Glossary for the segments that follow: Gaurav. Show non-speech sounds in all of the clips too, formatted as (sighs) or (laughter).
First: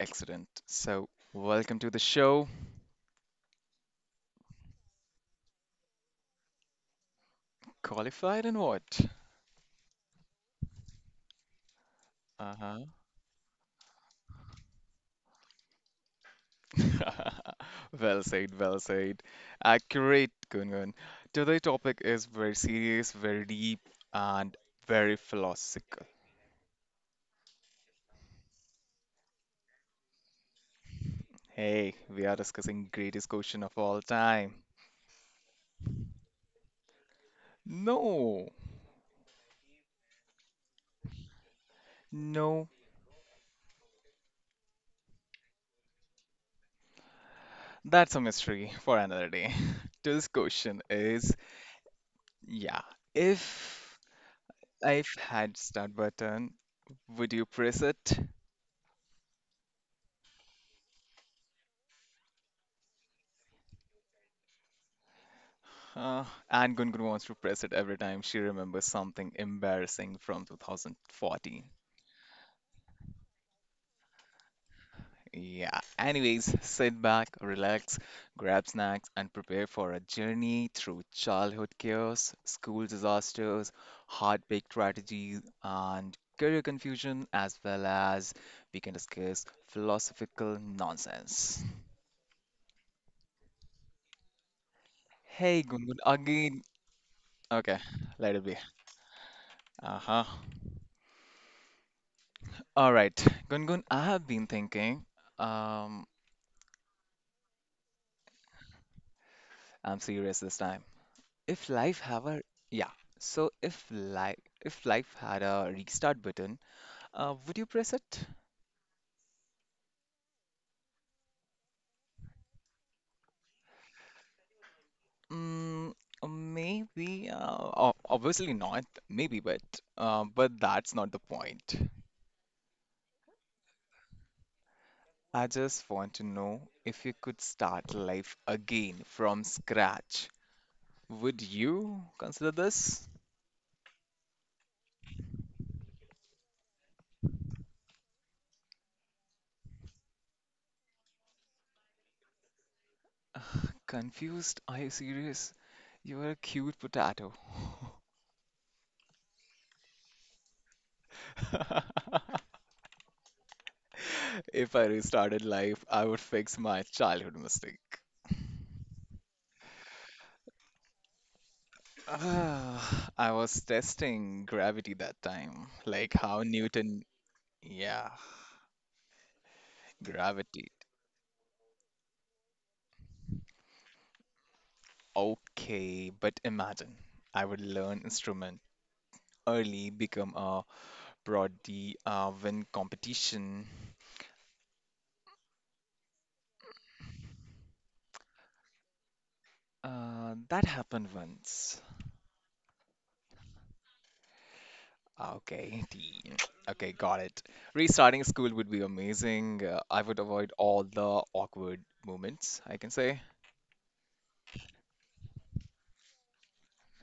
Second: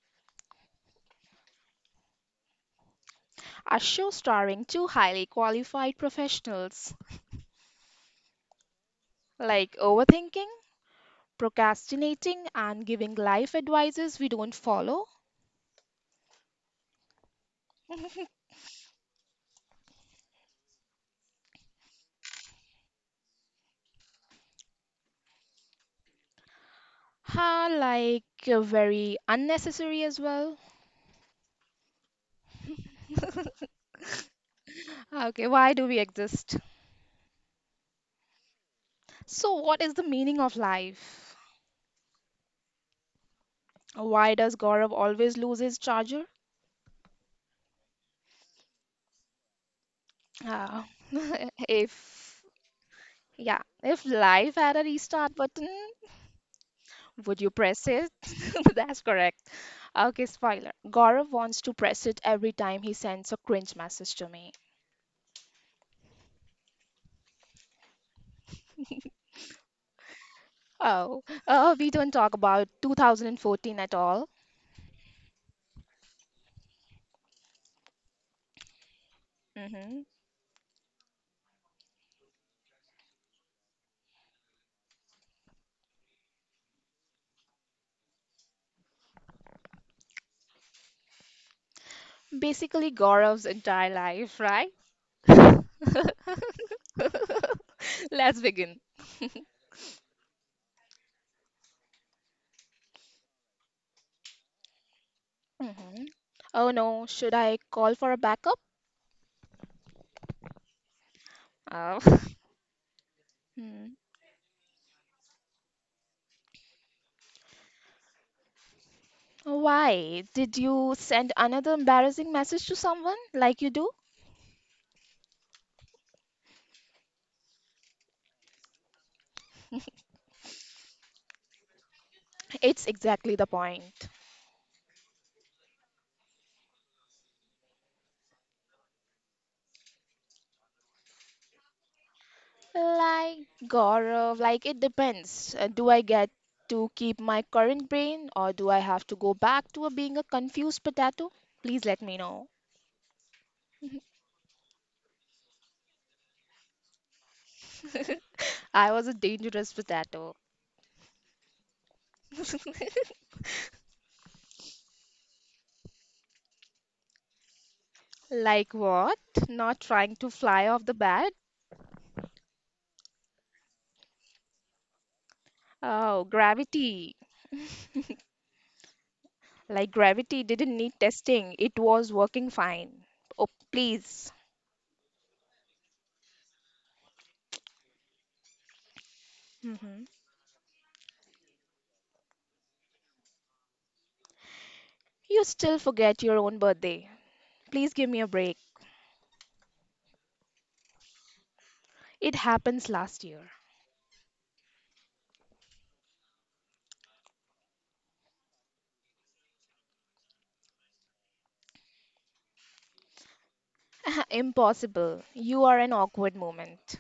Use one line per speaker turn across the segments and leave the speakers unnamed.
accident. So, welcome to the show.
A show starring two highly qualified professionals.
Qualified in what?
Like overthinking,
Uh
procrastinating, and giving life advices we don't follow
huh. (laughs) Well said, well said. Accurate, Kungun. Today's topic is very serious, very deep, and very philosophical.
are like very unnecessary as well.
Hey, we are discussing greatest question of all
(laughs)
time.
Okay, why do we exist?
No,
So, what is the meaning of life?
no,
Why does Gaurav always lose his charger?
that's a mystery for another day. (laughs) Today's question
Uh,
is,
(laughs) if
yeah,
yeah,
if
if life had a
I've
restart
had
button,
start button. Would
would
you
you
press
press it?
it?
(laughs) That's correct. Okay, spoiler. Gaurav wants to press it every time he sends a cringe message to me.
Uh, and Gungun wants to press it every time she remembers something embarrassing from
Oh,
2014.
oh, we don't talk about 2014 at all.
Yeah. Anyways, sit back, relax, grab snacks, and prepare for a
Hmm.
journey through childhood chaos, school disasters, heartbreak strategies, and career confusion, as well as we can discuss philosophical nonsense.
Basically, Gaurav's entire life, right?
Hey, Gungun, again. Okay,
(laughs)
let
Let's
it be.
begin.
Uh-huh. All right, Gungun, I have been thinking.
Hmm.
Um,
Oh no, should I call for a backup?
I'm serious this time. If life
Oh.
have a yeah, so
Hmm.
if life had a restart button, would you press it?
Why? Did you send another embarrassing message to someone like you do?
Mm, maybe. Obviously not. Maybe, but that's not the point.
It's exactly the point.
I just want to know if you could start life again from scratch. Would you consider this?
Like Gaurav, like it depends. Do I get to keep my current brain or do I have to go back to being a confused potato? Please let me know.
Confused? Are you serious? You are a cute potato.
(laughs) I was a dangerous potato.
(laughs)
(laughs)
If I restarted life, I would fix my childhood mistake.
Like what? Not trying to fly off the bat?
Ah, I was testing gravity that time, like
Oh,
how Newton,
gravity.
yeah,
Like gravity
gravity.
didn't need testing. It was working fine. Oh, please.
Okay, but imagine I would learn instrument early,
Hmm.
become a prodigy, win competition.
You still forget your own birthday. Please give me a break.
That happened once.
It happens last year.
Okay, T. (tsk) Okay, got it. Restarting school would be amazing. I would avoid all the awkward moments, I can say.
(laughs) Impossible. You are an awkward moment.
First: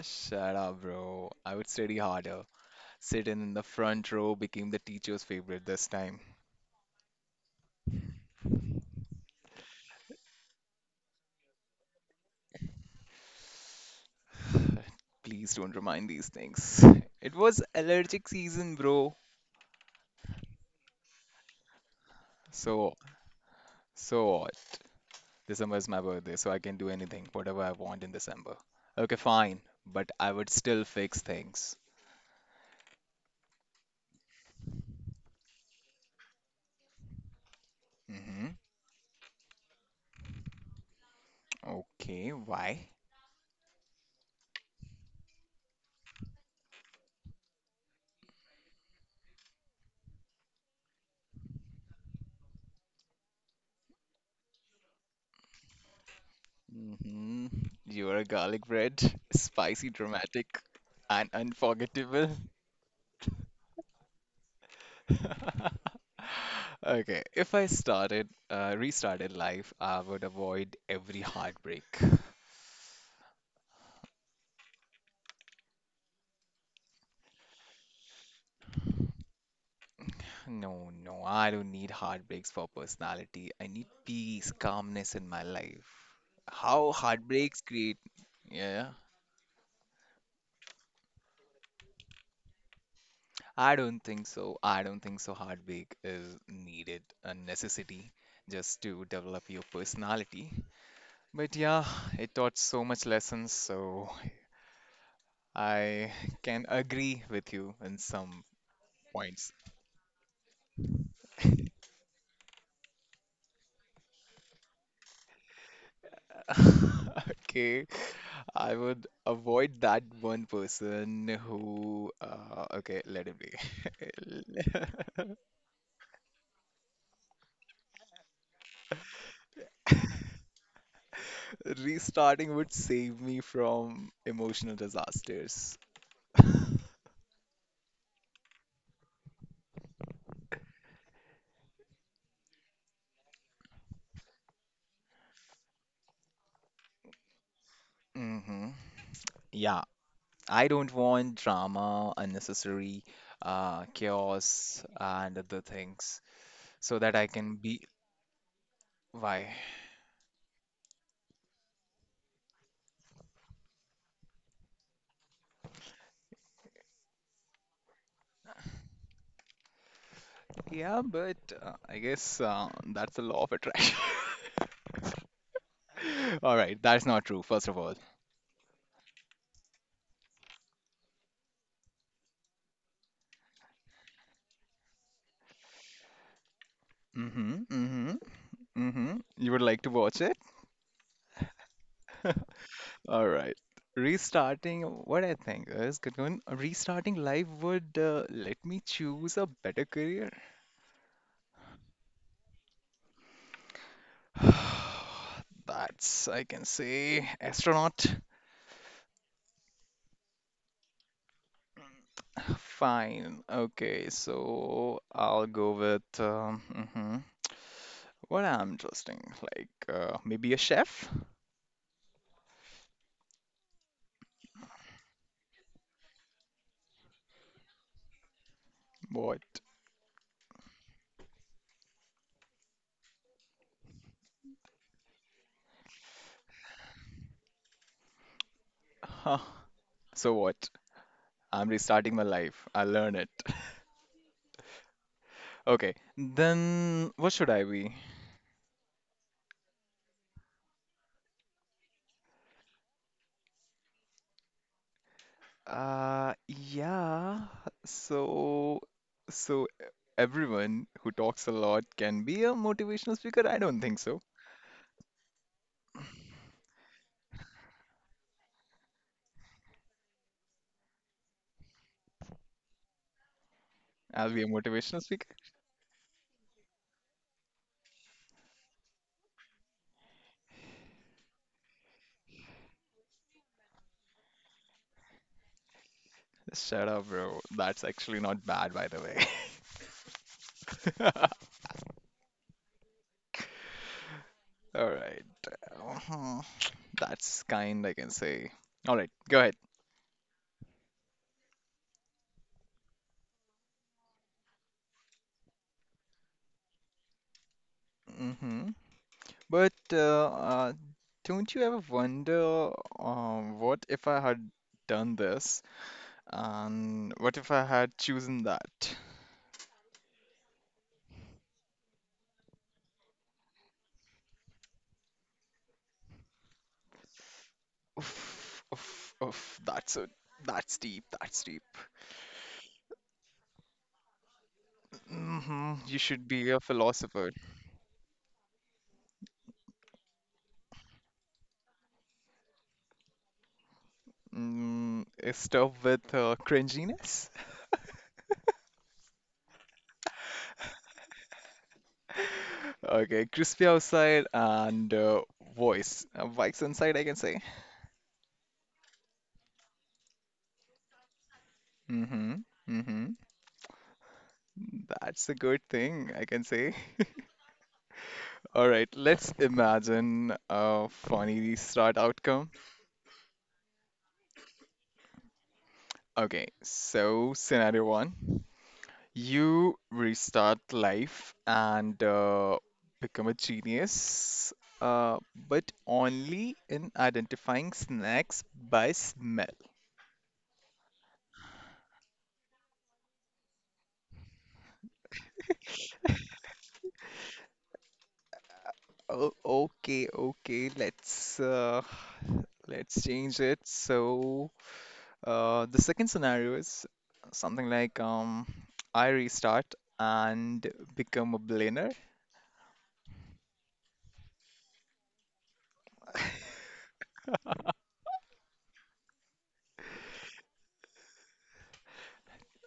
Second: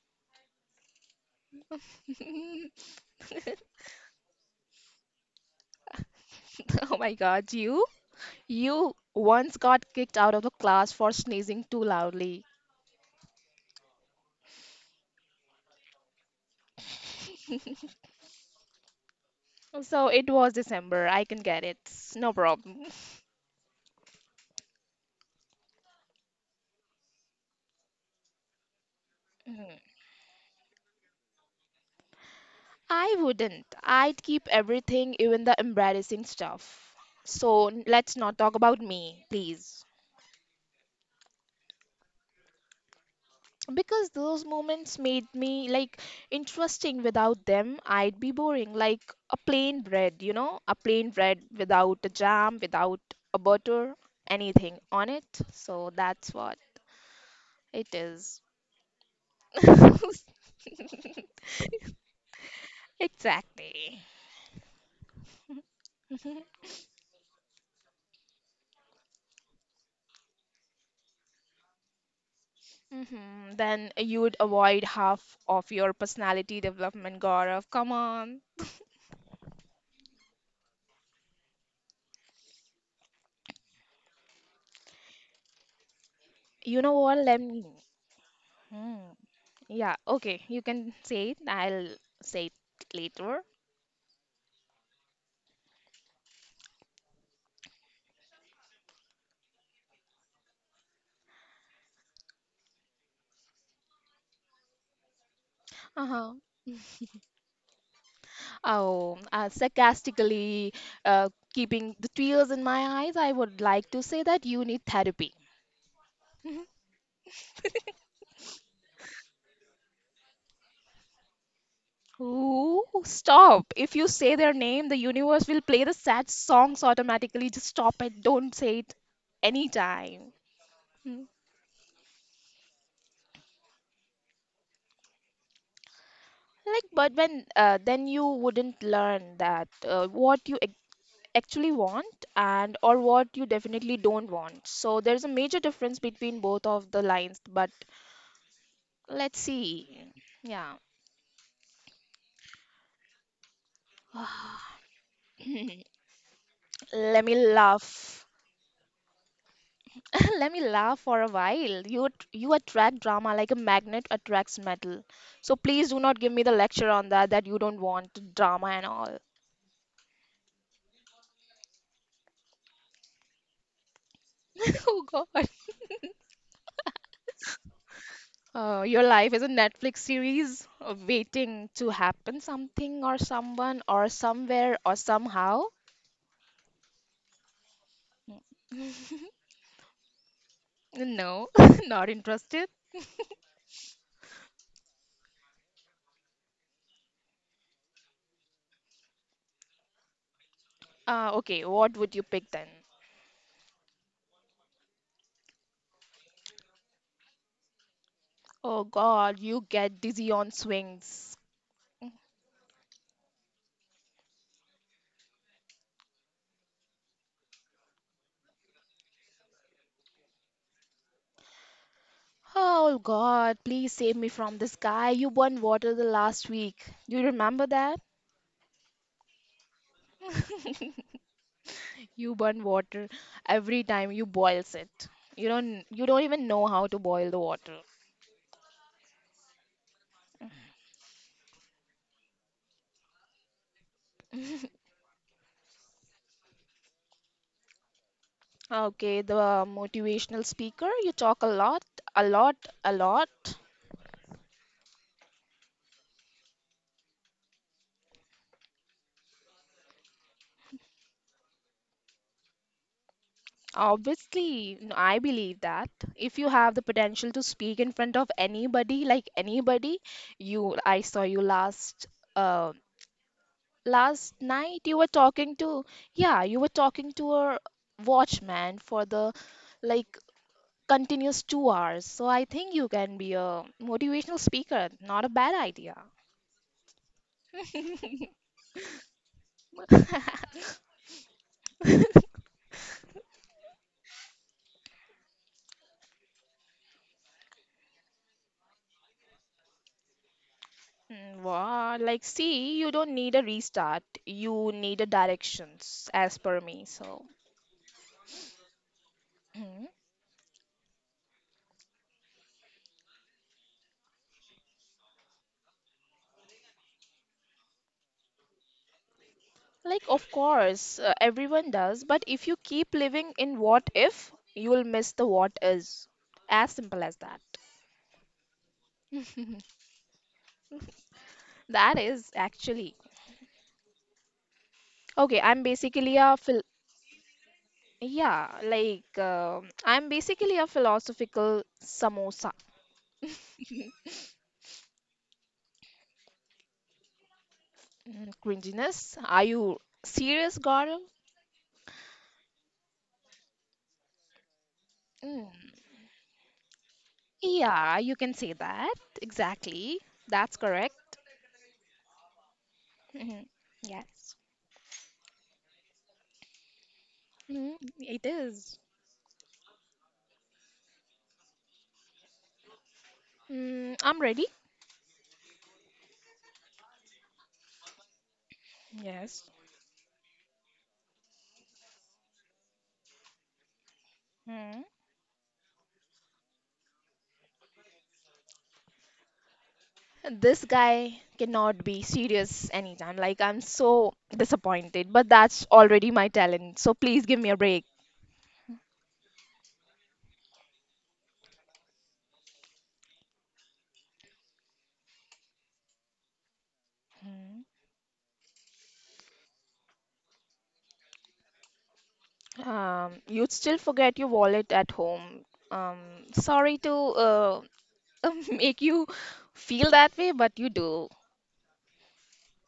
Shut up, bro. I would study harder.
(laughs)
Sitting in the front row became the teacher's favorite this time.
Oh my God, you? You once got kicked out of the class for sneezing too loudly.
Please don't remind these things. (laughs) It was allergic season, bro.
So it was December. I can get it. No problem.
So,
(laughs)
so what? December is my birthday, so I can do anything, whatever I want in December. Okay, fine, but
Mm.
I would still fix things.
I wouldn't. I'd keep everything, even the embarrassing stuff. So
Mm-hmm.
let's not talk about me, please.
Okay, why?
Because those moments made me like interesting. Without them, I'd be boring, like a plain bread, a plain bread without a jam, without a butter, anything on it. So that's what
Mm-hmm.
it
You're a
is.
garlic bread, (laughs) spicy,
(laughs)
dramatic, and unforgettable.
Exactly.
(laughs)
Hmm.
Okay, if I started, restarted life, I would avoid every heartbreak.
Then you would avoid half of your personality development, Gaurav. Come on.
No, no, I don't need heartbreaks for personality. I need peace, calmness in my life.
You
How
know what, let
heartbreaks
me,
create, yeah,
hmm. Yeah, okay, you can say it. I'll say it later.
I don't think so. I don't think so. Heartbreak is needed, a necessity, just to develop your personality. But yeah, it taught so much lessons, so I
Uh-huh.
can agree with you in some
Oh,
points.
sarcastically, uh, keeping the tears in my eyes, I would like to say that you need therapy.
(laughs) Okay. I would avoid that one person who, okay, let it be.
Ooh, stop. If you say their name, the universe will play the sad songs automatically. Just stop it. Don't say it anytime. Hmm.
(laughs) Restarting would save me from emotional disasters.
Like, but when then you wouldn't learn that what you actually want and or what you definitely don't want. So there's a major difference between both of the lines, but
hmm
let's
Yeah,
see.
I
Yeah.
don't want drama, unnecessary chaos, and other things, so that
Let
I
me
can be.
laugh.
Why?
(laughs) Let me laugh for a while. You attract drama like a magnet attracts metal. So please do not give me the lecture on that, that you don't want drama and all.
Yeah, but I guess that's the law of attraction.
(laughs) Oh God.
(laughs) All right, that's not true, first of all.
Your life is a Netflix series, waiting to happen something or someone or somewhere or somehow.
Mm-hmm, mm-hmm. Mm-hmm. You would like to watch it?
No, (laughs) not interested.
All right. Restarting, what I think is good one. Restarting life would let me choose a better career.
Okay, what would you pick then?
(sighs) That's, I can say, astronaut.
Oh God, you get dizzy on swings.
Fine. Okay, so I'll go with what I'm interesting, like maybe a chef?
Oh God, please save me from this guy. You burned water the last week. You remember that?
What?
(laughs) You burn water every time you boils it. You don't even know how to boil the water.
Huh. So what? I'm restarting my life. I learn it. (laughs) Okay, then what should I be?
Okay, the motivational speaker, you talk a lot, a lot, a lot.
Yeah. So, so everyone who talks a lot can be a motivational speaker? I don't think so.
Obviously, I believe that if you have the potential to speak in front of anybody, like anybody, you I saw you um
I'll
last
be a
night you
motivational
were
speaker.
talking to, yeah, you were talking to a watchman for the, like, continuous 2 hours. So I think you can be a motivational speaker. Not a bad idea.
Shut up, bro. That's actually not bad, by the way. (laughs) All right. Uh-huh. That's kind, I can say. All right, go ahead.
Mm, wow, like, see, you don't need a restart. You need a directions as per me. So,
hmm But
mm,
don't you ever wonder, what if I had done this, and what if I had chosen that?
like, of course, everyone does, but if you keep living in what if, you will miss the what is. As simple as that.
Oof, oof, oof. That's deep. That's deep.
That is actually. Okay,
You
I'm
should be a
basically a phil
philosopher.
yeah, like, I'm basically a philosophical samosa.
Stop with cringiness.
Mm, cringiness. Are you serious, Gaurav?
Okay, crispy outside and
Mm,
voice. Vikes inside, I can say.
yeah, you can say that. Exactly. That's correct.
Mm-hmm. Mm-hmm.
Mhm. Yes.
That's a good thing, I can say.
Mm, it
(laughs) All
is.
right, let's imagine a funny start outcome.
Mm, I'm ready.
Okay, so scenario one.
Yes.
You restart life and become a genius,
Mhm.
but only in identifying snacks by smell.
This guy cannot be serious anytime. Like, I'm so disappointed, but that's already my talent. So please give me a break.
Oh, okay, okay. Let's change it. So the second scenario is something like I restart and become a billionaire.
You'd still forget your wallet at home. Um, Sorry to (laughs) make you feel that way, but you do.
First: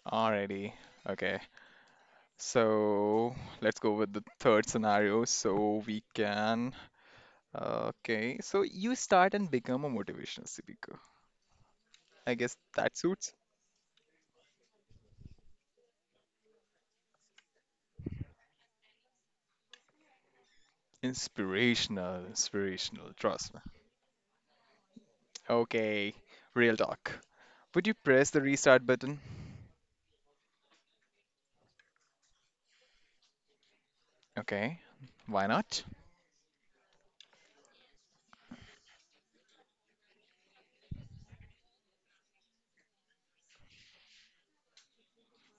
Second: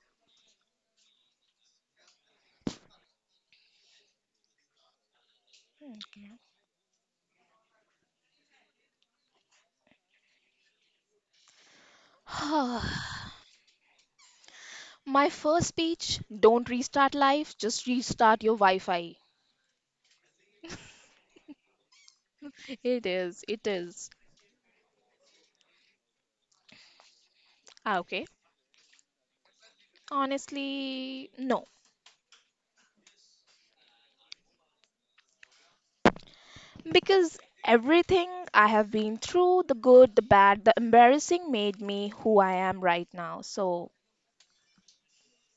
Alrighty, okay. So let's go with the third scenario so we can. Okay, so you start and become a motivational speaker. I guess that
(sighs)
suits.
My first speech: don't restart life, just restart your Wi-Fi.
Inspirational,
It
inspirational,
is,
trust me.
it is.
Okay, real talk. Would you
Ah, okay.
press the restart button?
Honestly, no.
Okay, why not?
Because everything I have been through, the good, the bad, the embarrassing, made me who I am right now. So,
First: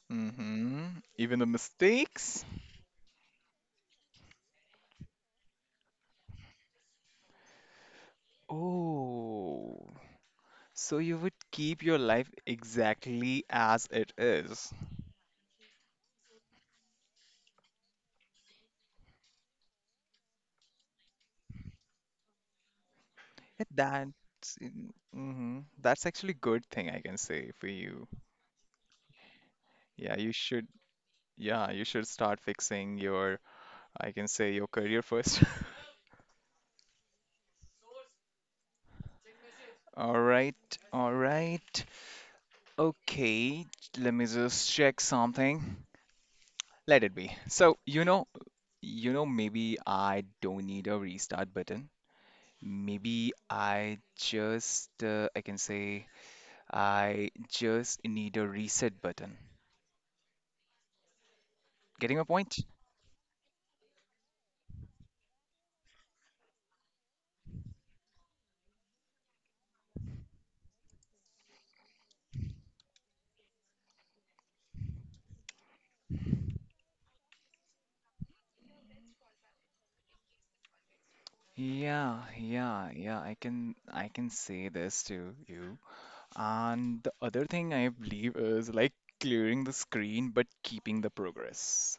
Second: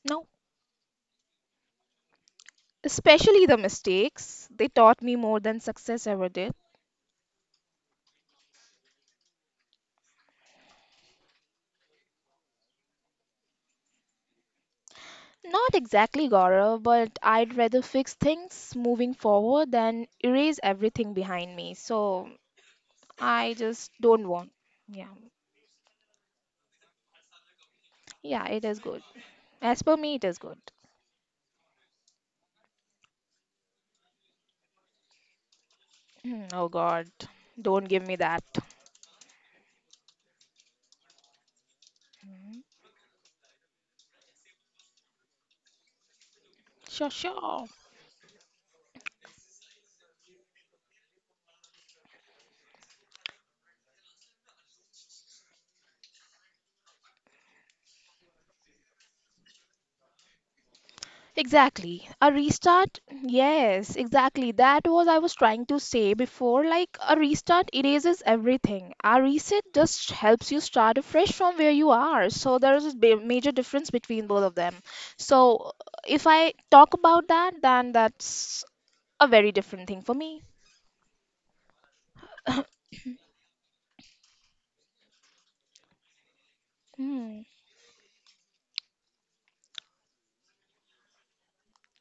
no.
Mm-hmm. Even the mistakes?
Especially the mistakes. They taught me more than success ever did.
Oh, so you would keep your life exactly as it is.
Not exactly Gaurav, but I'd rather fix things moving forward than erase everything behind me. So I
Yeah,
just don't want.
That's
Yeah.
mm-hmm. That's actually good thing I can say for you.
Yeah, it is good. As per me,
Yeah,
it
you
is good.
should. Yeah, you should start fixing your, I can say your career first. (laughs)
Hmm, oh God. Don't give me that.
All right, all right.
Hmm.
Okay, let me just check something. Let
Sure,
it be.
sure.
So, you know, maybe I don't need a restart button. Maybe I just, I can say, I just need a reset button.
Exactly.
Getting a
A
point?
restart? Yes, exactly. That was I was trying to say before. Like, a restart erases everything. A reset just helps you start afresh from where you are. So there is a major difference between both of them. So if I talk about that, then that's a very different thing for me.
Yeah, yeah, yeah. I can say this to you. And the
Hmm.
other thing I believe is like clearing the screen but keeping the progress.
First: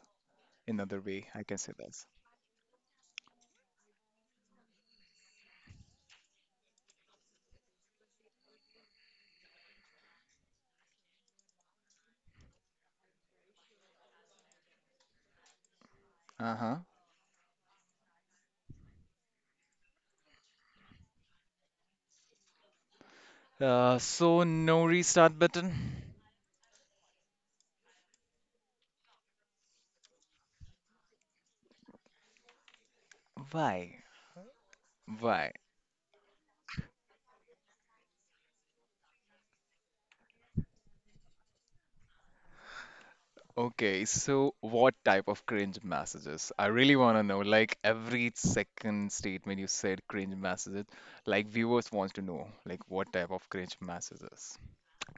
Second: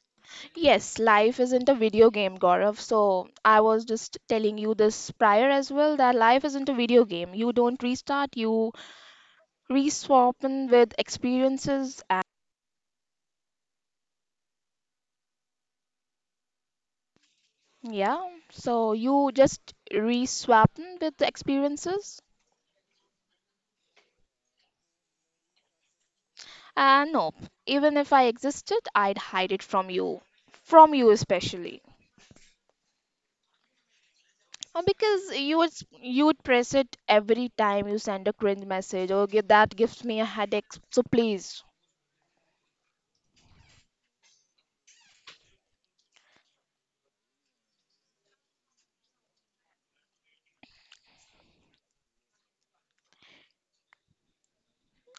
Yes,
Another way
life
I can
isn't
say
a
this.
video game, Gaurav. So I was just telling you this prior as well that life isn't a video game. You don't restart, you reswapping with experiences,
Uh-huh.
and yeah, so you just reswapping with the experiences.
So no restart button.
And nope, even if I existed, I'd hide it from you, from you especially.
Why?
Because
Why?
you would press it every time you send a cringe message or give that gives me a headache, so please.
Okay, so what type of cringe messages? I really want to know. Like every second statement you said cringe messages. Like viewers wants to know like what type of cringe messages.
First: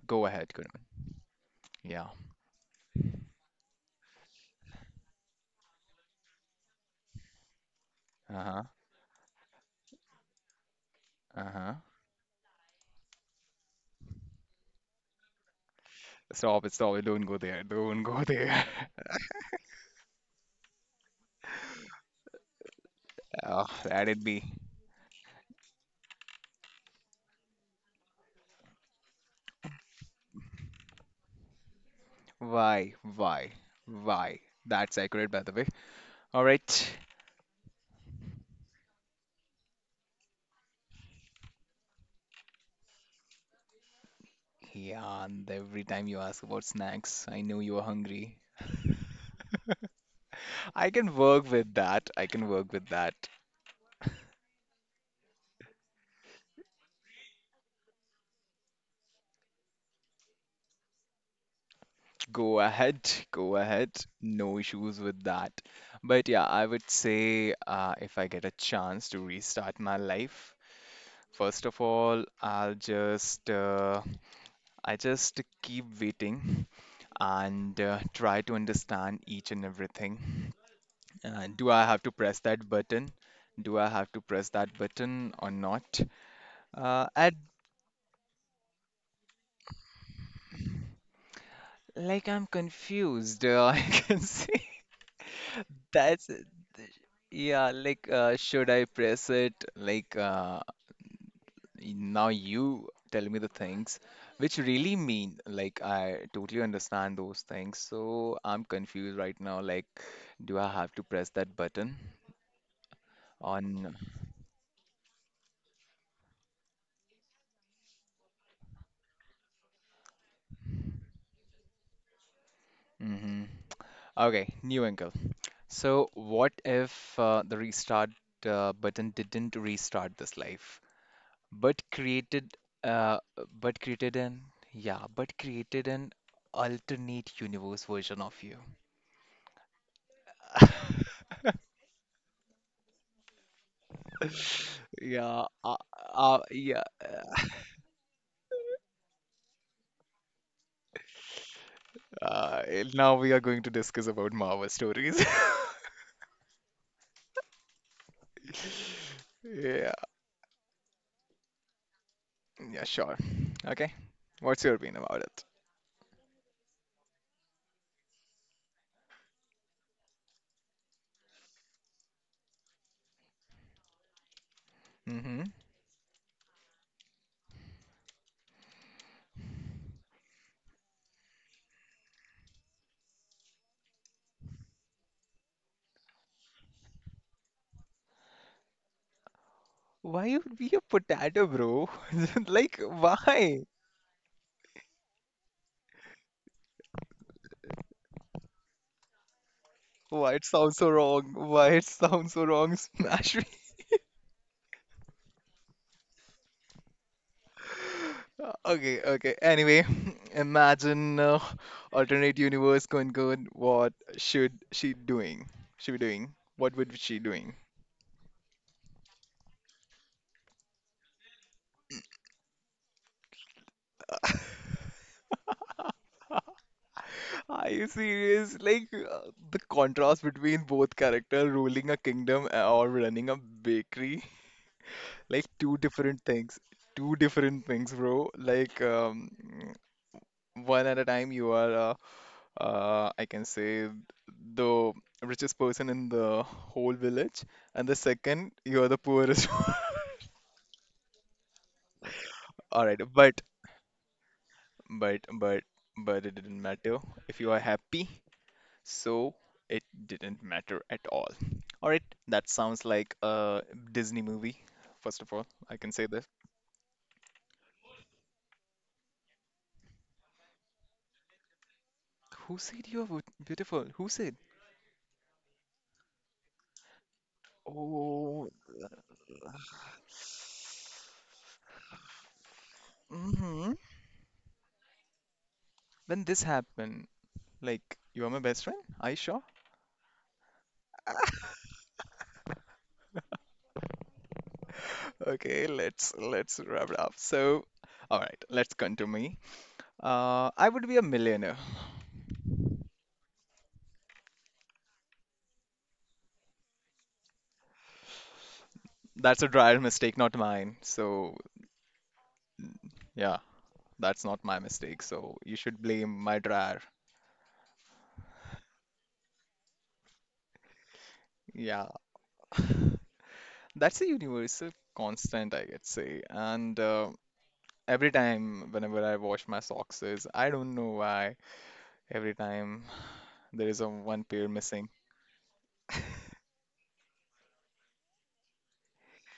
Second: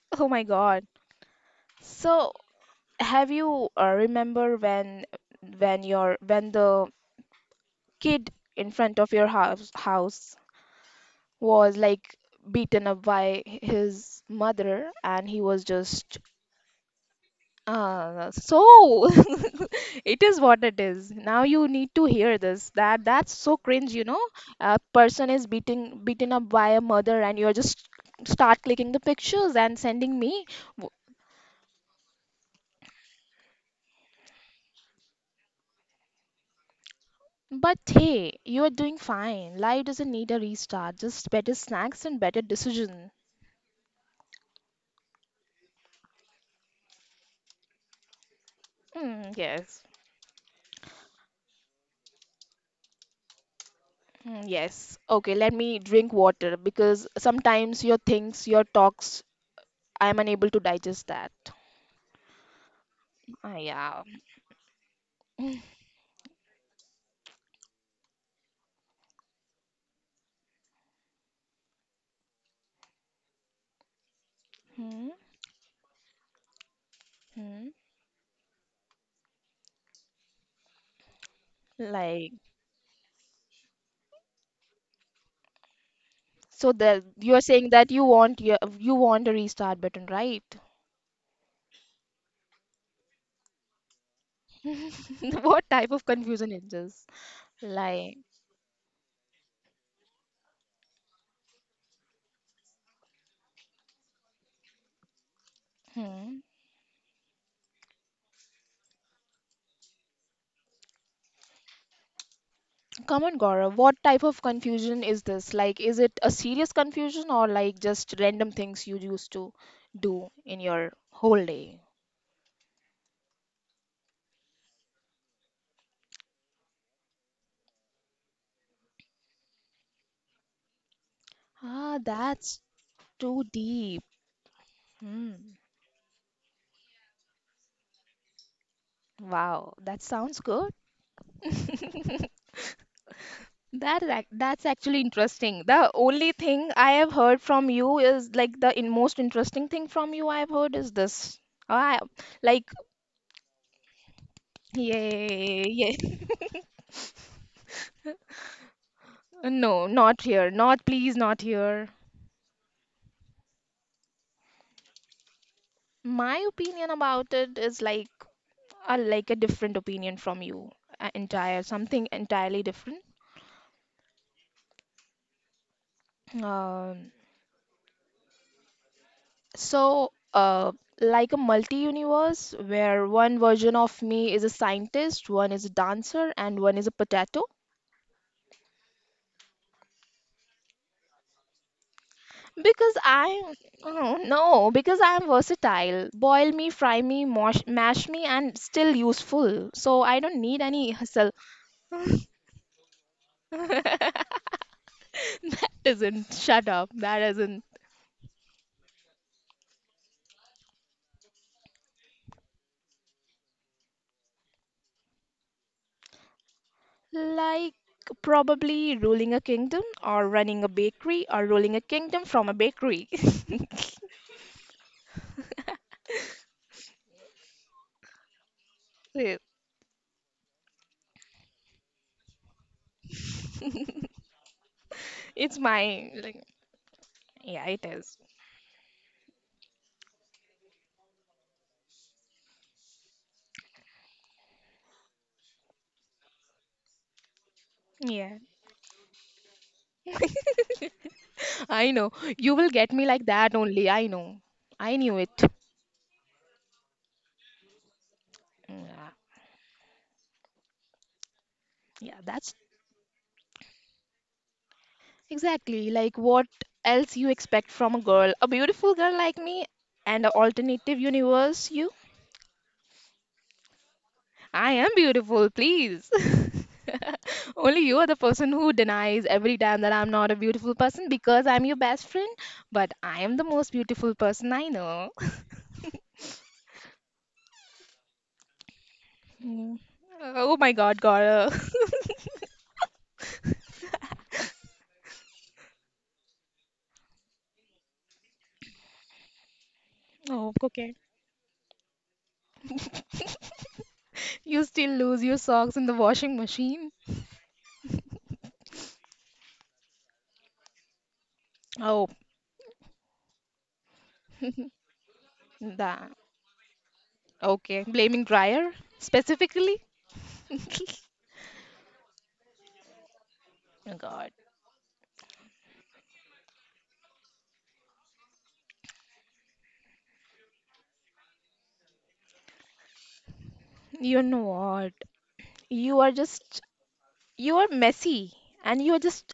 Go
Oh my
ahead, Kunal.
God.
Yeah.
So, have you, remember when your when the kid
Uh-huh.
in front of your house
Uh-huh.
was like beaten up by his mother, and he was just
Stop it, stop it. Don't go there. Don't go there. (laughs)
so (laughs) it is what it is. Now you need to hear this, that that's so
Oh,
cringe. You know,
that'd be.
a person is beating beaten up by a mother, and you're just start clicking the pictures and sending me W-
Why, why, why? That's accurate, by the way. All right.
but hey, you're doing fine. Life doesn't need a restart, just better snacks and better decision.
Yeah, and every time you ask about snacks, I know you are hungry.
Mm, yes.
I can work with that. I can work with that.
Mm, yes. Okay, let me drink water because sometimes your things, your talks, I'm unable to digest that.
Go ahead, go
Ah,
ahead.
yeah.
No issues with that. But yeah, I would say if I get a chance to restart my life, first of all, I'll just I
Hmm.
just keep waiting
Hmm.
and try to understand each and everything. Do I have to
Like,
press that button? Do I have to press that button or not?
so the
At,
you're saying that you want a restart button, right?
like I'm confused. (laughs) I can see
(laughs) What type of
that's
confusion is this?
yeah. Like
Like,
should I press it? Like now you tell me the things which really mean. Like I
hmm.
totally understand those things. So I'm confused right now. Like do I have to press that button
Come on, Gaurav, what
on?
type of confusion is this? Like, is it a serious confusion or like just random things you used to do in your whole day?
Mm-hmm. Okay, new angle. So, what if the restart button didn't restart this life, but
Ah,
created,
that's
uh,
too
but
deep. Hmm.
but created an alternate universe version of you?
Wow, that sounds good.
(laughs)
(laughs) That's actually
Yeah,
interesting.
uh,
The only thing
yeah.
I have heard from you is like the in most interesting thing from you I've heard is this. I
Uh,
like
now we are going to discuss about Marvel stories. (laughs)
Yeah, yeah. (laughs) No,
Yeah,
not here. Not please, not here.
yeah, sure. Okay, what's your opinion about it?
My opinion about it is like a different opinion from you. Entire something entirely different.
Mm-hmm.
Um So, like, a multi universe where one version of me is a scientist, one is a dancer, and one is a potato.
Why you be a potato, bro? (laughs) Like,
Because I,
why?
oh, no, because I am versatile. Boil me, fry me, mash me, and still useful. So I
Why
don't
it
need
sounds so
any hustle.
wrong?
(laughs)
Why it (laughs) sounds so wrong, (laughs) smash me.
That isn't, shut up, that isn't.
Okay, okay. Anyway, (laughs) imagine alternate universe going good. What should she doing? She be doing? What would she doing?
Like, probably ruling a kingdom, or running a bakery, or ruling a kingdom from a bakery. (laughs)
Are you serious? Like
Yeah.
the contrast between both character ruling a kingdom or running a
(laughs)
bakery, like
It's
two
mine.
different
Like,
things. Two different
yeah, it
things,
is.
bro. Like one at a time you are I can say the richest person in the whole village, and the
Yeah.
second, you are the poorest. (laughs) one.
(laughs) I know. You will
All
get
right,
me like
but
that only. I know. I knew
but
it.
but but it didn't matter if you are happy,
Yeah.
so it didn't matter at all. All right,
Yeah,
that
that's
sounds like a Disney movie. First of all, I can
exactly
say
like
this.
what else you expect from a girl. A beautiful girl like me and an alternative universe, you.
Who said you are beautiful? Who said?
I am beautiful, please. (laughs) Only you are the
Oh,
person who denies every time that I'm not a beautiful person because I'm your best friend, but I am the
hmm,
most beautiful person I know.
when this happened, like you are my best friend? Aisha?
Mm. Oh my God, Gaurav. (laughs)
Okay, let's wrap it up. So, all right, let's come to me.
Oh,
I would be
okay.
a millionaire.
You still lose your socks in the washing machine?
That's a dryer mistake, not mine. So,
Oh,
yeah, that's not my mistake. So you should blame my
that.
dryer.
Okay. Blaming dryer specifically?
Yeah, (laughs) that's a
Oh
universal
God.
constant, I could say. And every time, whenever I wash my socks, is I don't know why every time there is a one
You
pair
know
missing.
what? You are just, you are messy, and you are just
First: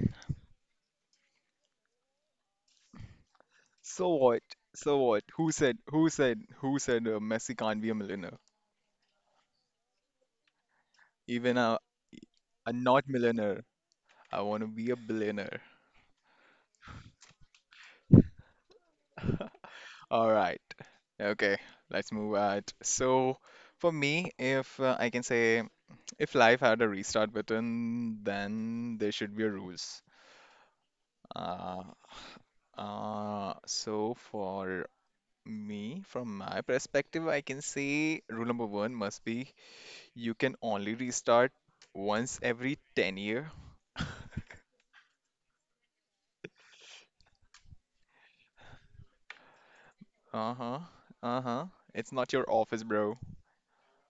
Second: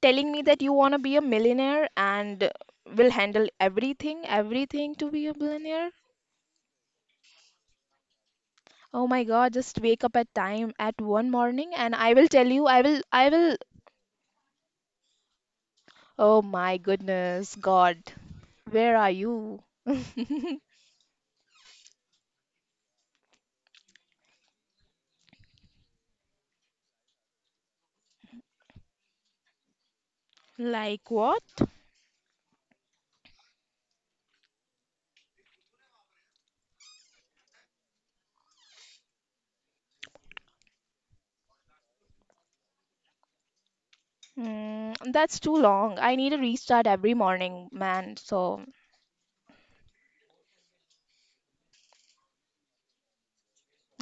telling me that you want to be a millionaire and will handle
So
everything,
what?
everything
So
to
what?
be a
Who said?
billionaire.
Who said? Who said Messi can't be a millionaire?
Oh my God, just wake up at time at one
Even
morning and I will tell you, I
I'm
will,
not
I will
millionaire. I want to be a billionaire.
Oh my goodness, God, where are you?
All
(laughs)
right. Okay, let's move at. So, for me, if I can say if life had a restart button, then there should be a rules.
Like what?
Uh, so for me, from my perspective, I can say rule number one must be you can only restart once every 10 year. (laughs)
Mm, that's too long. I need a restart every morning, man. So,
Uh-huh. Uh-huh. It's not your office, bro.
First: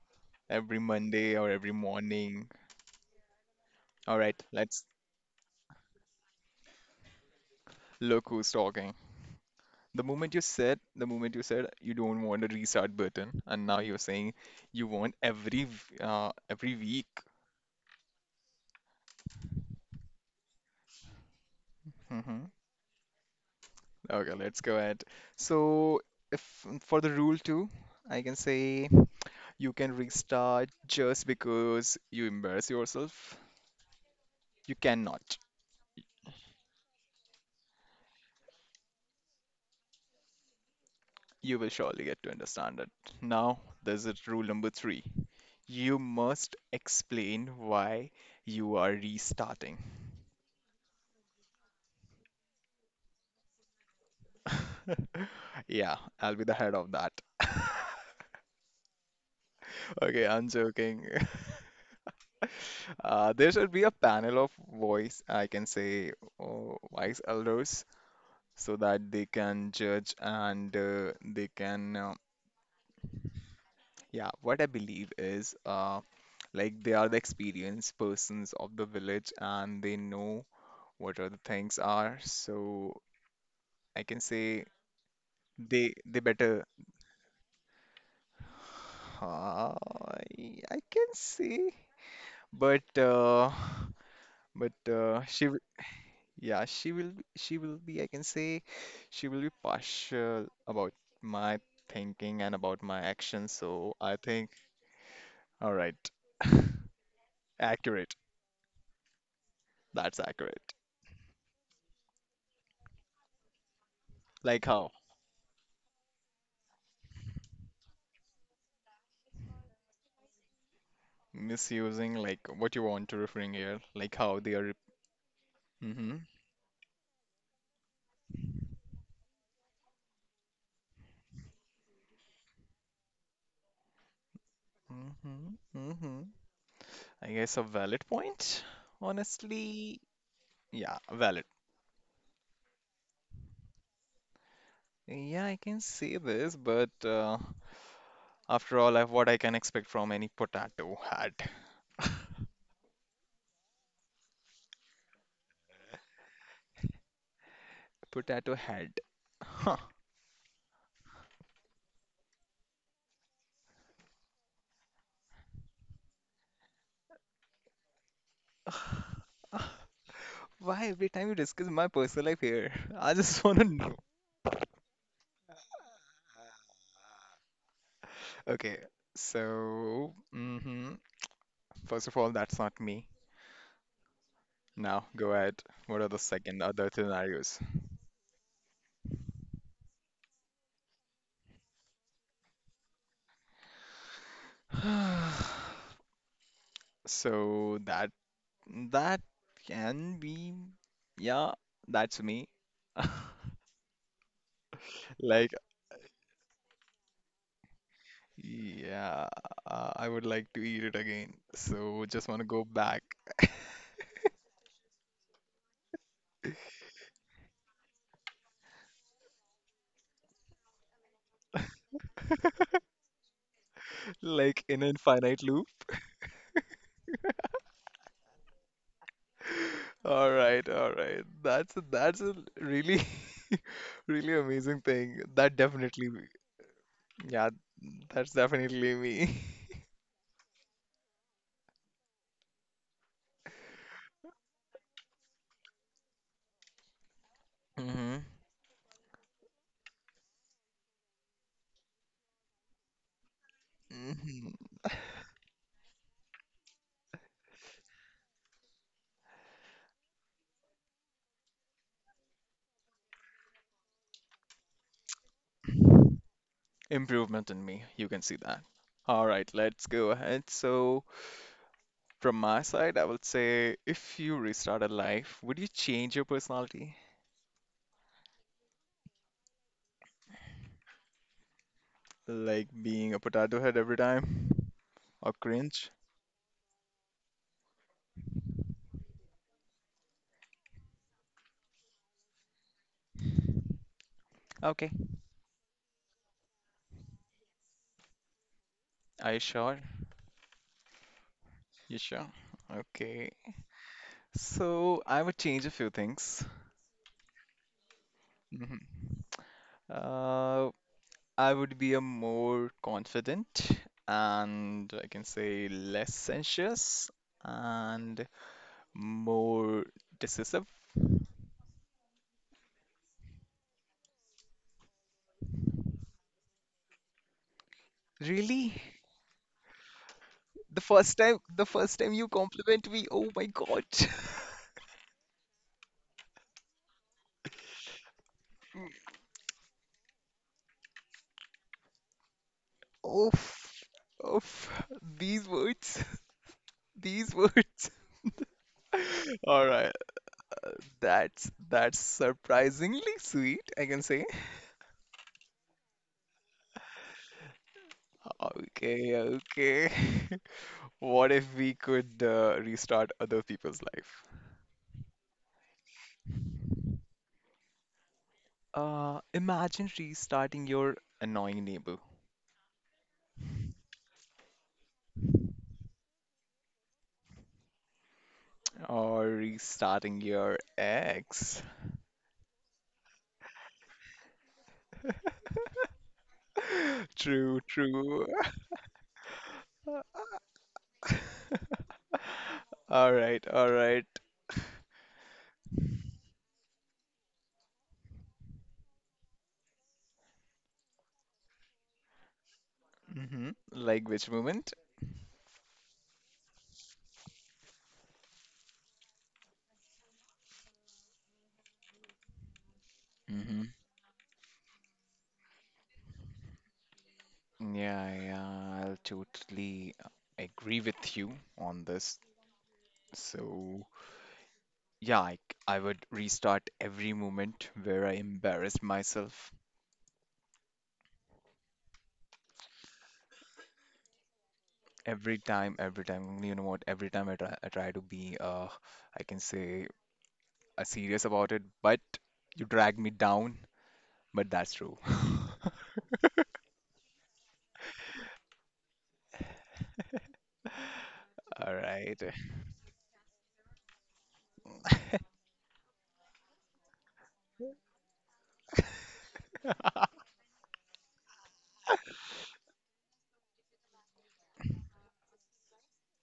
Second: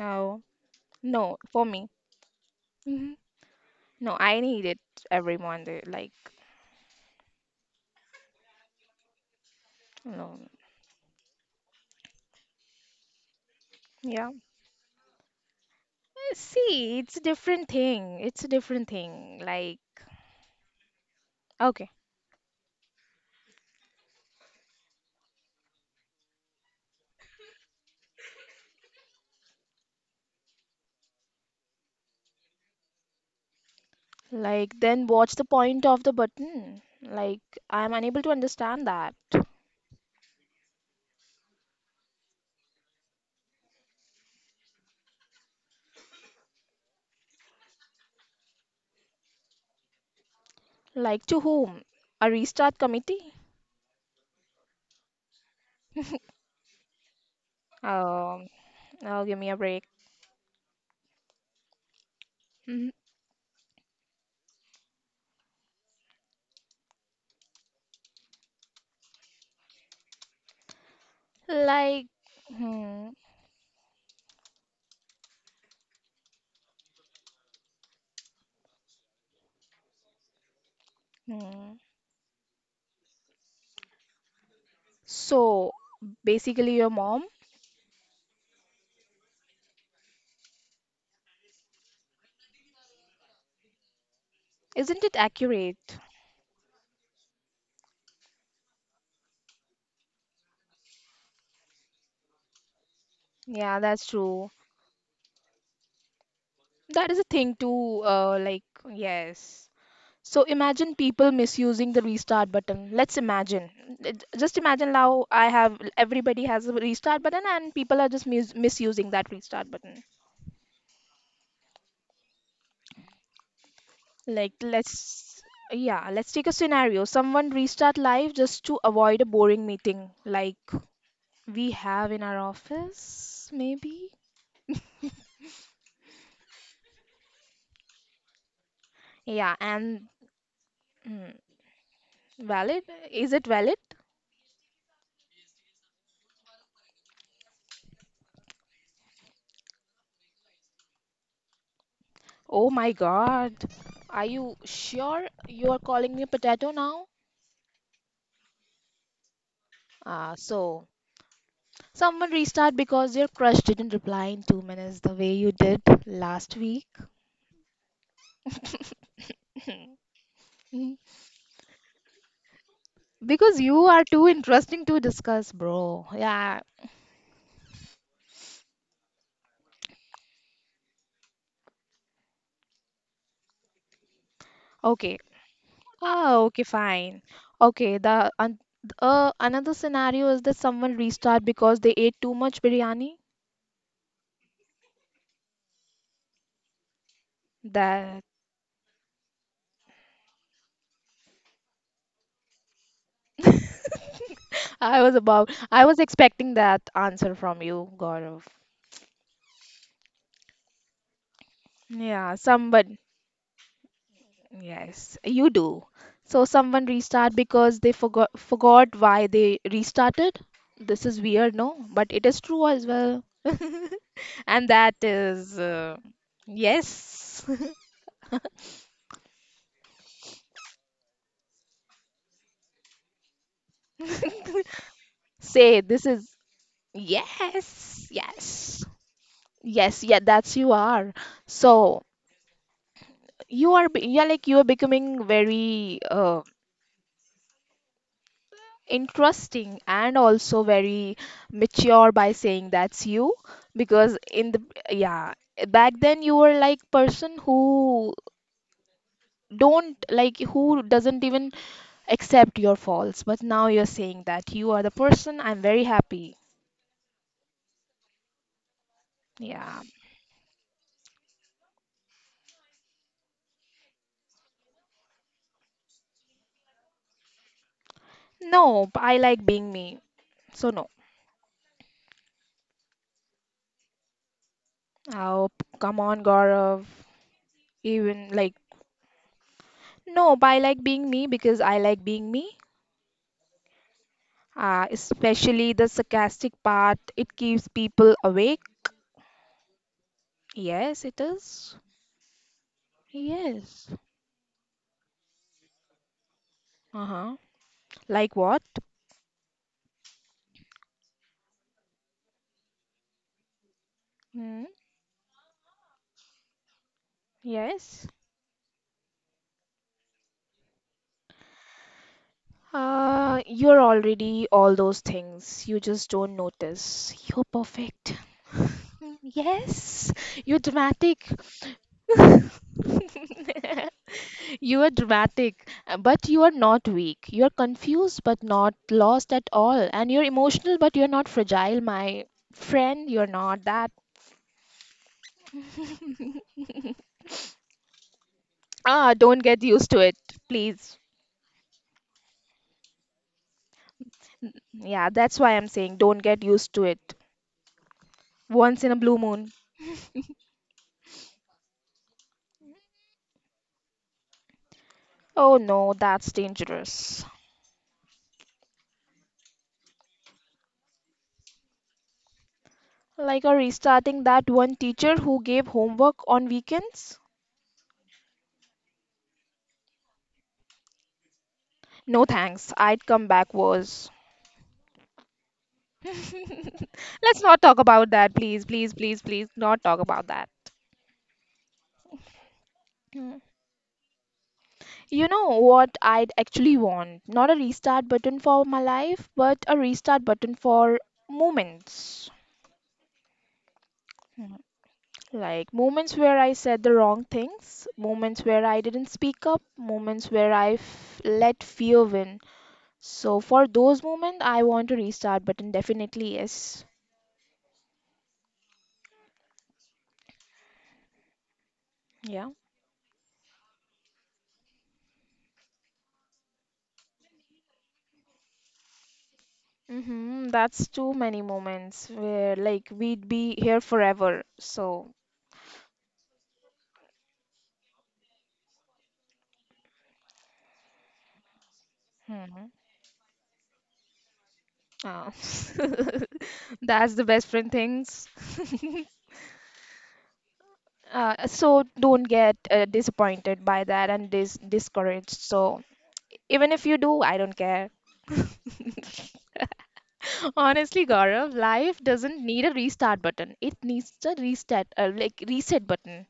oh,
Every Monday
no,
or
for
every
me.
morning.
Mhm.
All
No,
right,
I need
let's
it every Monday. Like,
look who's talking. The moment you
no,
said, the moment you said you don't want a restart button, and now you're saying
yeah.
you want every every week.
See, it's a different thing. It's a different thing. Like, okay.
hmm Okay, let's go ahead. So, if for the rule two, I can say you can restart just because you embarrass yourself. You
Like,
cannot.
then what's the point of the button? Like, I'm unable to understand that.
You will surely get to understand it. Now, there's a rule number three. You must explain why you are restarting.
Like, to whom? A restart committee?
(laughs) Yeah, I'll be the head of that. (laughs)
Um, Oh, give me a break.
Okay, I'm joking. (laughs)
Mhm.
There should be a panel of voice, I can say, oh, wise elders, so that they can judge and they can.
Like, hmm,
Yeah, what I believe is like they are the experienced persons of the village and they know what are the
hmm.
things are. So I can say
So
they
basically,
better
your mom,
Uh, I can say, but uh, but
isn't it
uh, she will,
accurate?
yeah, she will be I can say she will be partial about my thinking and about my actions.
Yeah, that's
So I
true.
think all right, (laughs)
That is a thing too.
accurate.
Like, yes.
That's
So
accurate.
imagine people misusing the restart button. Let's imagine. Just
Like
imagine
how
now I have everybody has a restart button and people are just misusing that restart button.
misusing like what you want to referring here, like how
Like,
they are.
let's yeah,
Mm-hmm,
let's take a scenario. Someone restart live just to avoid a boring meeting. Like, we have in our office, maybe.
mm-hmm, mm-hmm. I guess a valid point.
Yeah, and
Honestly, yeah,
mm,
valid.
valid? Is it valid?
Yeah, I can say this, but after all, I've what I can expect from any potato head.
Oh my God. Are you sure you are calling me a potato now?
Potato head. Huh.
So someone restart because your crush didn't reply in 2 minutes the way you did last week. Mm.
Why every time you discuss my personal life here? (laughs) I just
Because
want to
you are
know.
too interesting to discuss, bro. Yeah.
Okay, so hmm first of all, that's not me.
Okay.
Now, go ahead. What are the
Oh, okay,
second other
fine.
scenarios?
Okay, the un another scenario is that someone restart because they ate too much biryani.
(sighs) So
That
that can be, yeah, that's me. (laughs)
(laughs)
Like
I was expecting that answer from you, Gaurav.
yeah, I would like to eat it again. So
Yeah,
just want to go
someone.
back.
Yes, You do. So someone restart because they forgot why they restarted. This is weird, no? But it is true as well. (laughs)
(laughs)
And
Like
that
in infinite
is
loop. (laughs)
yes.
All right, all right. That's a really (laughs)
(laughs)
really amazing thing. That
Say this
definitely
is
yeah,
yes,
that's
yes.
definitely me.
Yes, yeah, that's you are. So yeah, like you are becoming very
(laughs) hmm
interesting and also very mature by saying that's you because in the
hmm
yeah back then you were like person who don't like who doesn't even accept your faults, but now you're saying that you are the person. I'm very happy.
Improvement in me. You can see that. All right,
Yeah.
let's go ahead. So from my side, I would say if you restarted life, would you change your personality?
no b- I like being me, so no.
Like being a potato head every time? Or
Come
cringe?
on, Gaurav. Even like, no, but I like being me because I like being me.
Okay.
Especially the sarcastic part, it keeps people awake.
Are you sure?
Yes, it is.
You sure? Okay.
Yes.
So I would change a few things.
Uh-huh. Like what?
Mhm. Uh, I would be a more confident
Hmm.
and I can say less anxious
Yes.
and more decisive.
You're already all those things. You just don't notice. You're perfect.
Really?
Mm, yes. You're dramatic.
The first time you compliment me, oh my God.
(laughs)
(laughs)
You are dramatic, but you are not weak. You are confused, but not lost at all. And you're emotional, but you're not fragile, my friend. You're not that.
Oof. Oof. These words. (laughs) These words.
Ah, don't
(laughs)
get
All
used to
right.
it, please.
That's surprisingly sweet, I can say.
Yeah, that's why I'm saying don't get used to it. Once in a blue
Okay,
moon.
okay. (laughs) What if we could restart other people's life?
Oh no, that's dangerous.
Imagine restarting your annoying neighbor
Like a restarting that one teacher who gave homework on weekends?
or restarting your ex.
No thanks, I'd come back worse. (laughs)
(laughs)
Let's not
True,
talk about
true.
that,
(laughs)
please, please, please, please, not talk about that.
All
Hmm.
right, all right.
You know what I'd actually want? Not a restart button for my life, but a restart button for moments.
Mm-hmm. Like which
Mhm.
moment?
Like moments where I said the wrong things, moments where I didn't speak up, moments where let fear win. So for
Mm-hmm.
those moments, I want a restart button. Definitely yes.
Yeah, yeah, I'll totally agree with you on this.
Yeah.
So, yeah, I would restart every moment where I embarrassed myself.
Mm-hmm. That's too many moments where like we'd be here forever. So.
Every time, you know what, every time I try to be, I can say, serious about it, but
Hmm.
you drag me down, but that's true.
Ah, (laughs)
(laughs)
that's the best friend things. (laughs)
All
So don't
right.
get disappointed by that and discouraged.
(laughs)
So even if you do, I don't care. (laughs) Honestly, Gaurav, life doesn't need a restart button. It needs a restart, like reset button.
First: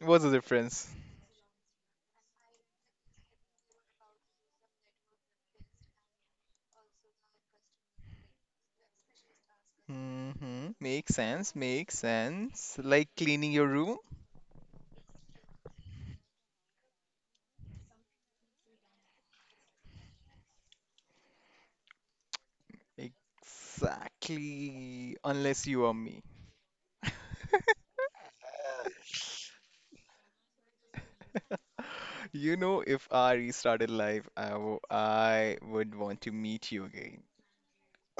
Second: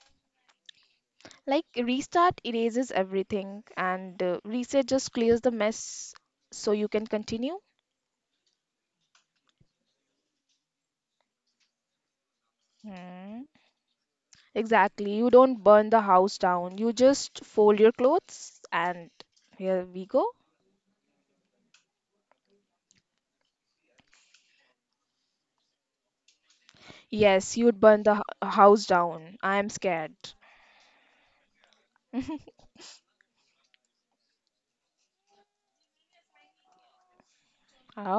What's the difference?
Like restart erases everything, and reset just clears the mess so you can continue.
Mm-hmm. Makes sense, makes sense. Like
Hmm.
cleaning your room?
Exactly. You don't burn the house down. You just fold your clothes and here we go.
Exactly. Unless you are me.
Yes, you'd burn the house
(laughs)
down. I'm scared.
You know, if I restarted life, I would want to meet you again.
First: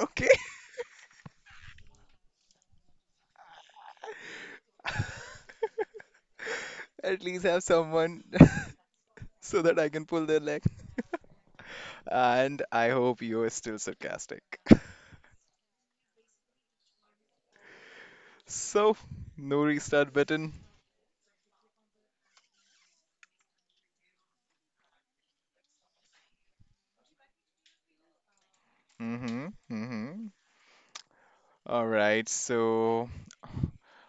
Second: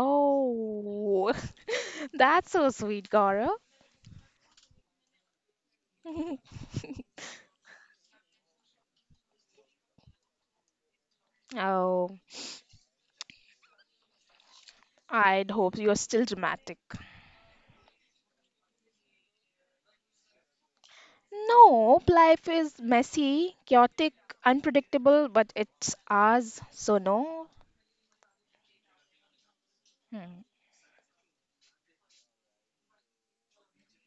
Okay?
(laughs) that's so sweet, Gaurav. (laughs)
(laughs) At least have someone (laughs) so that I can pull their leg.
Oh,
And I hope you're still sarcastic. (laughs)
I'd hope you're still dramatic.
So, no restart button.
No, life is messy, chaotic, unpredictable, but it's ours, so no.
Mm-hmm. Mm-hmm.
Hmm.
All right, so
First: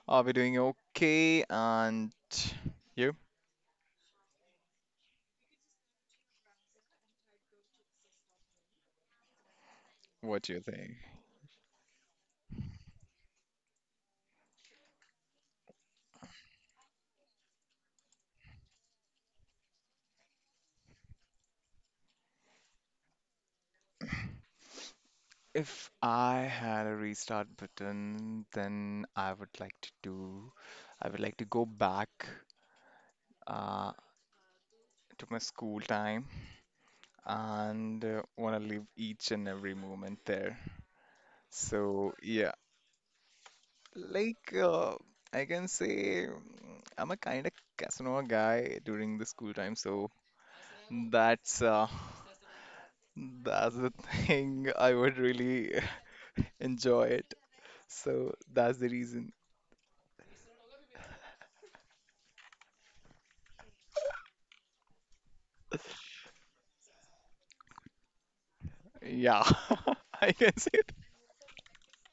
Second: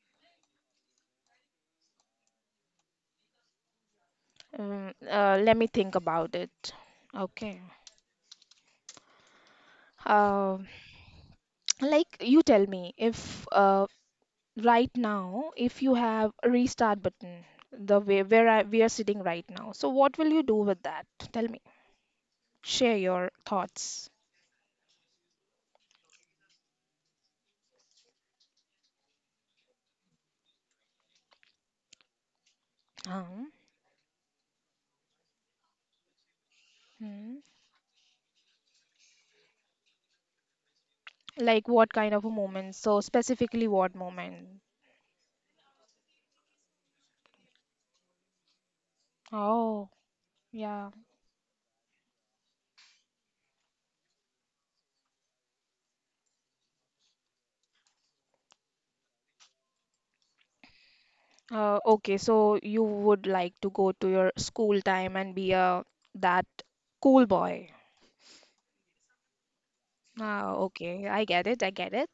are we doing okay? And you?
Let me think about it. Okay.
What do
Uh,
you think?
like you tell me if right now if you have a restart button the way where we are sitting right now, so what will you do with that? Tell me. Share your thoughts.
If I had a restart button, then I would like to do, I would like to go back
Um,
uh, to my school time
hmm.
and want to live each and every moment there.
Like what kind
So,
of a
yeah,
moment, so specifically what
like
moment?
I can say I'm a kind of Casanova guy during the school time,
Oh,
so
yeah.
that's (laughs) that's the thing I would really (laughs) enjoy it. So that's the reason.
Okay, so you would like to go to your school time and be a that cool boy.
Yeah, (laughs) I
Ah,
can say it.
okay, I get it, I get it.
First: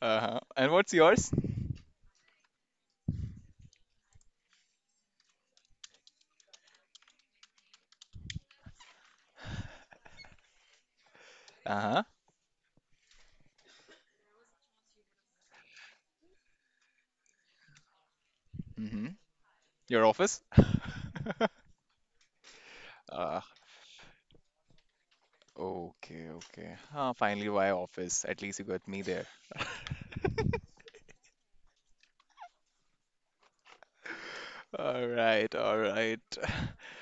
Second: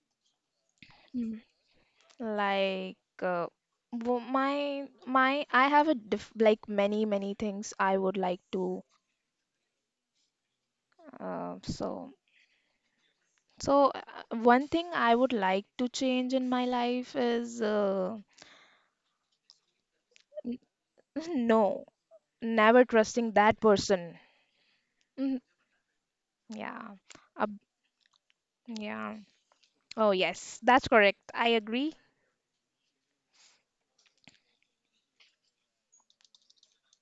Uh-huh. And what's yours?
Like, uh, my I have a diff like many things I would like to.
Uh-huh.
So so one thing I would like to change in my life is
Hmm. Your office?
(laughs)
(laughs)
no, never trusting
Uh,
that person. Mhm.
Okay, okay.
Yeah,
Ah,
uh,
finally, why office? At least you got me
yeah.
there.
Oh
(laughs)
yes, that's correct. I agree.
All right, all right.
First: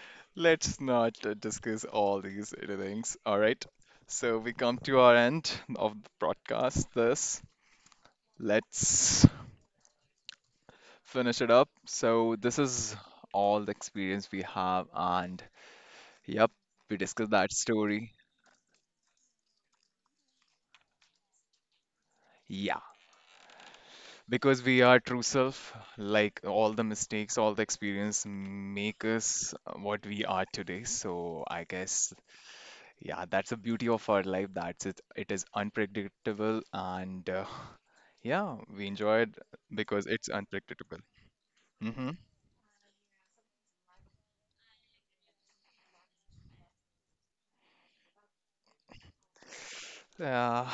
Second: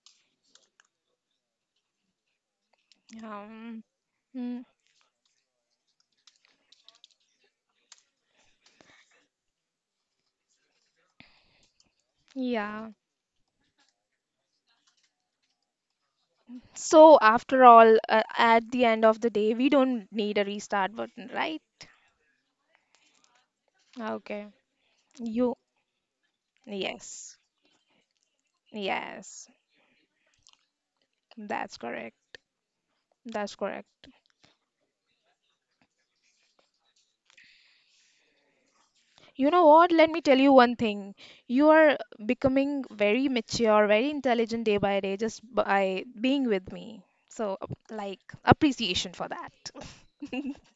(laughs) Let's not discuss all these little things. All right.
Um,
So we
mm,
come to our end of the broadcast. This let's finish it up. So this
yeah.
is all the experience we have, and yep, we
So
discussed that
after all,
story.
at the end of the day, we don't need a restart button, right?
Yeah.
Okay.
Because we are true
You.
self, like all the
Yes,
mistakes, all the experience make
yes,
us what we are today. So I
that's
guess,
correct.
yeah, that's
That's
the beauty
correct.
of our life. That's it. It is unpredictable, and yeah, we enjoy it
You know what?
because
Let me
it's
tell you one
unpredictable.
thing. You are
Mm-hmm.
becoming very mature, very intelligent day by day just by being with me. So, like, appreciation for that. (laughs)
Uh,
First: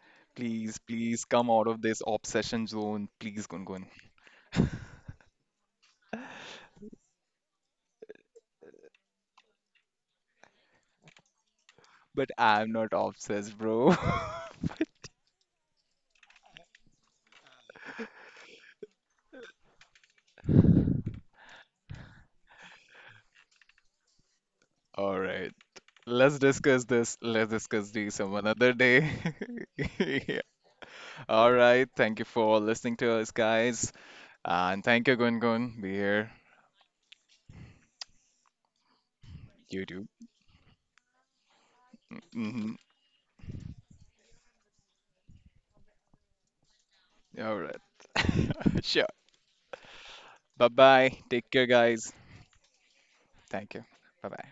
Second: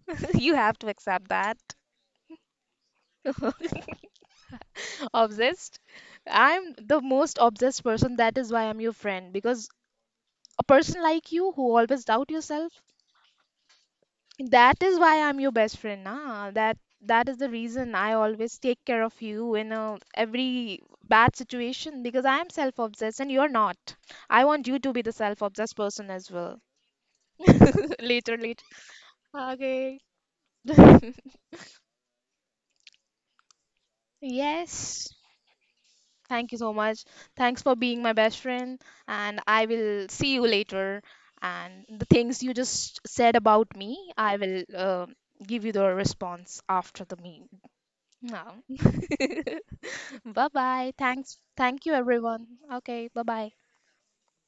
(sighs)
You
Please,
have to
please
accept
come
that.
out of this obsession zone, please, Gungun.
(laughs) Obsessed. I'm the most obsessed person. That is why I'm your friend. Because a person like you who always
But
doubt
I'm
yourself,
not obsessed, bro. (laughs)
that is why I'm your best friend, nah. That is the reason I always take care of you in a, every bad situation, because I am self-obsessed and you're not. I want you to be
All
the
right.
self-obsessed person as
Let's
well.
discuss this. Let's
(laughs)
discuss this some
Later,
another
later.
day. (laughs)
Okay.
Yeah.
(laughs)
All right. Thank you for listening to us, guys. And thank you,
Yes.
Gun Gun. Be here.
Thank you so much. Thanks for being my best friend, and I
You too.
will see you later. And the things you
Hmm.
just said about me, I will give you the response after the meet.
All right.
No.
(laughs)
(laughs)
Sure.
(laughs) Bye
Bye
bye.
bye.
Thanks.
Take care,
Thank you,
guys.
everyone. Okay. Bye bye.
Thank you. Bye bye.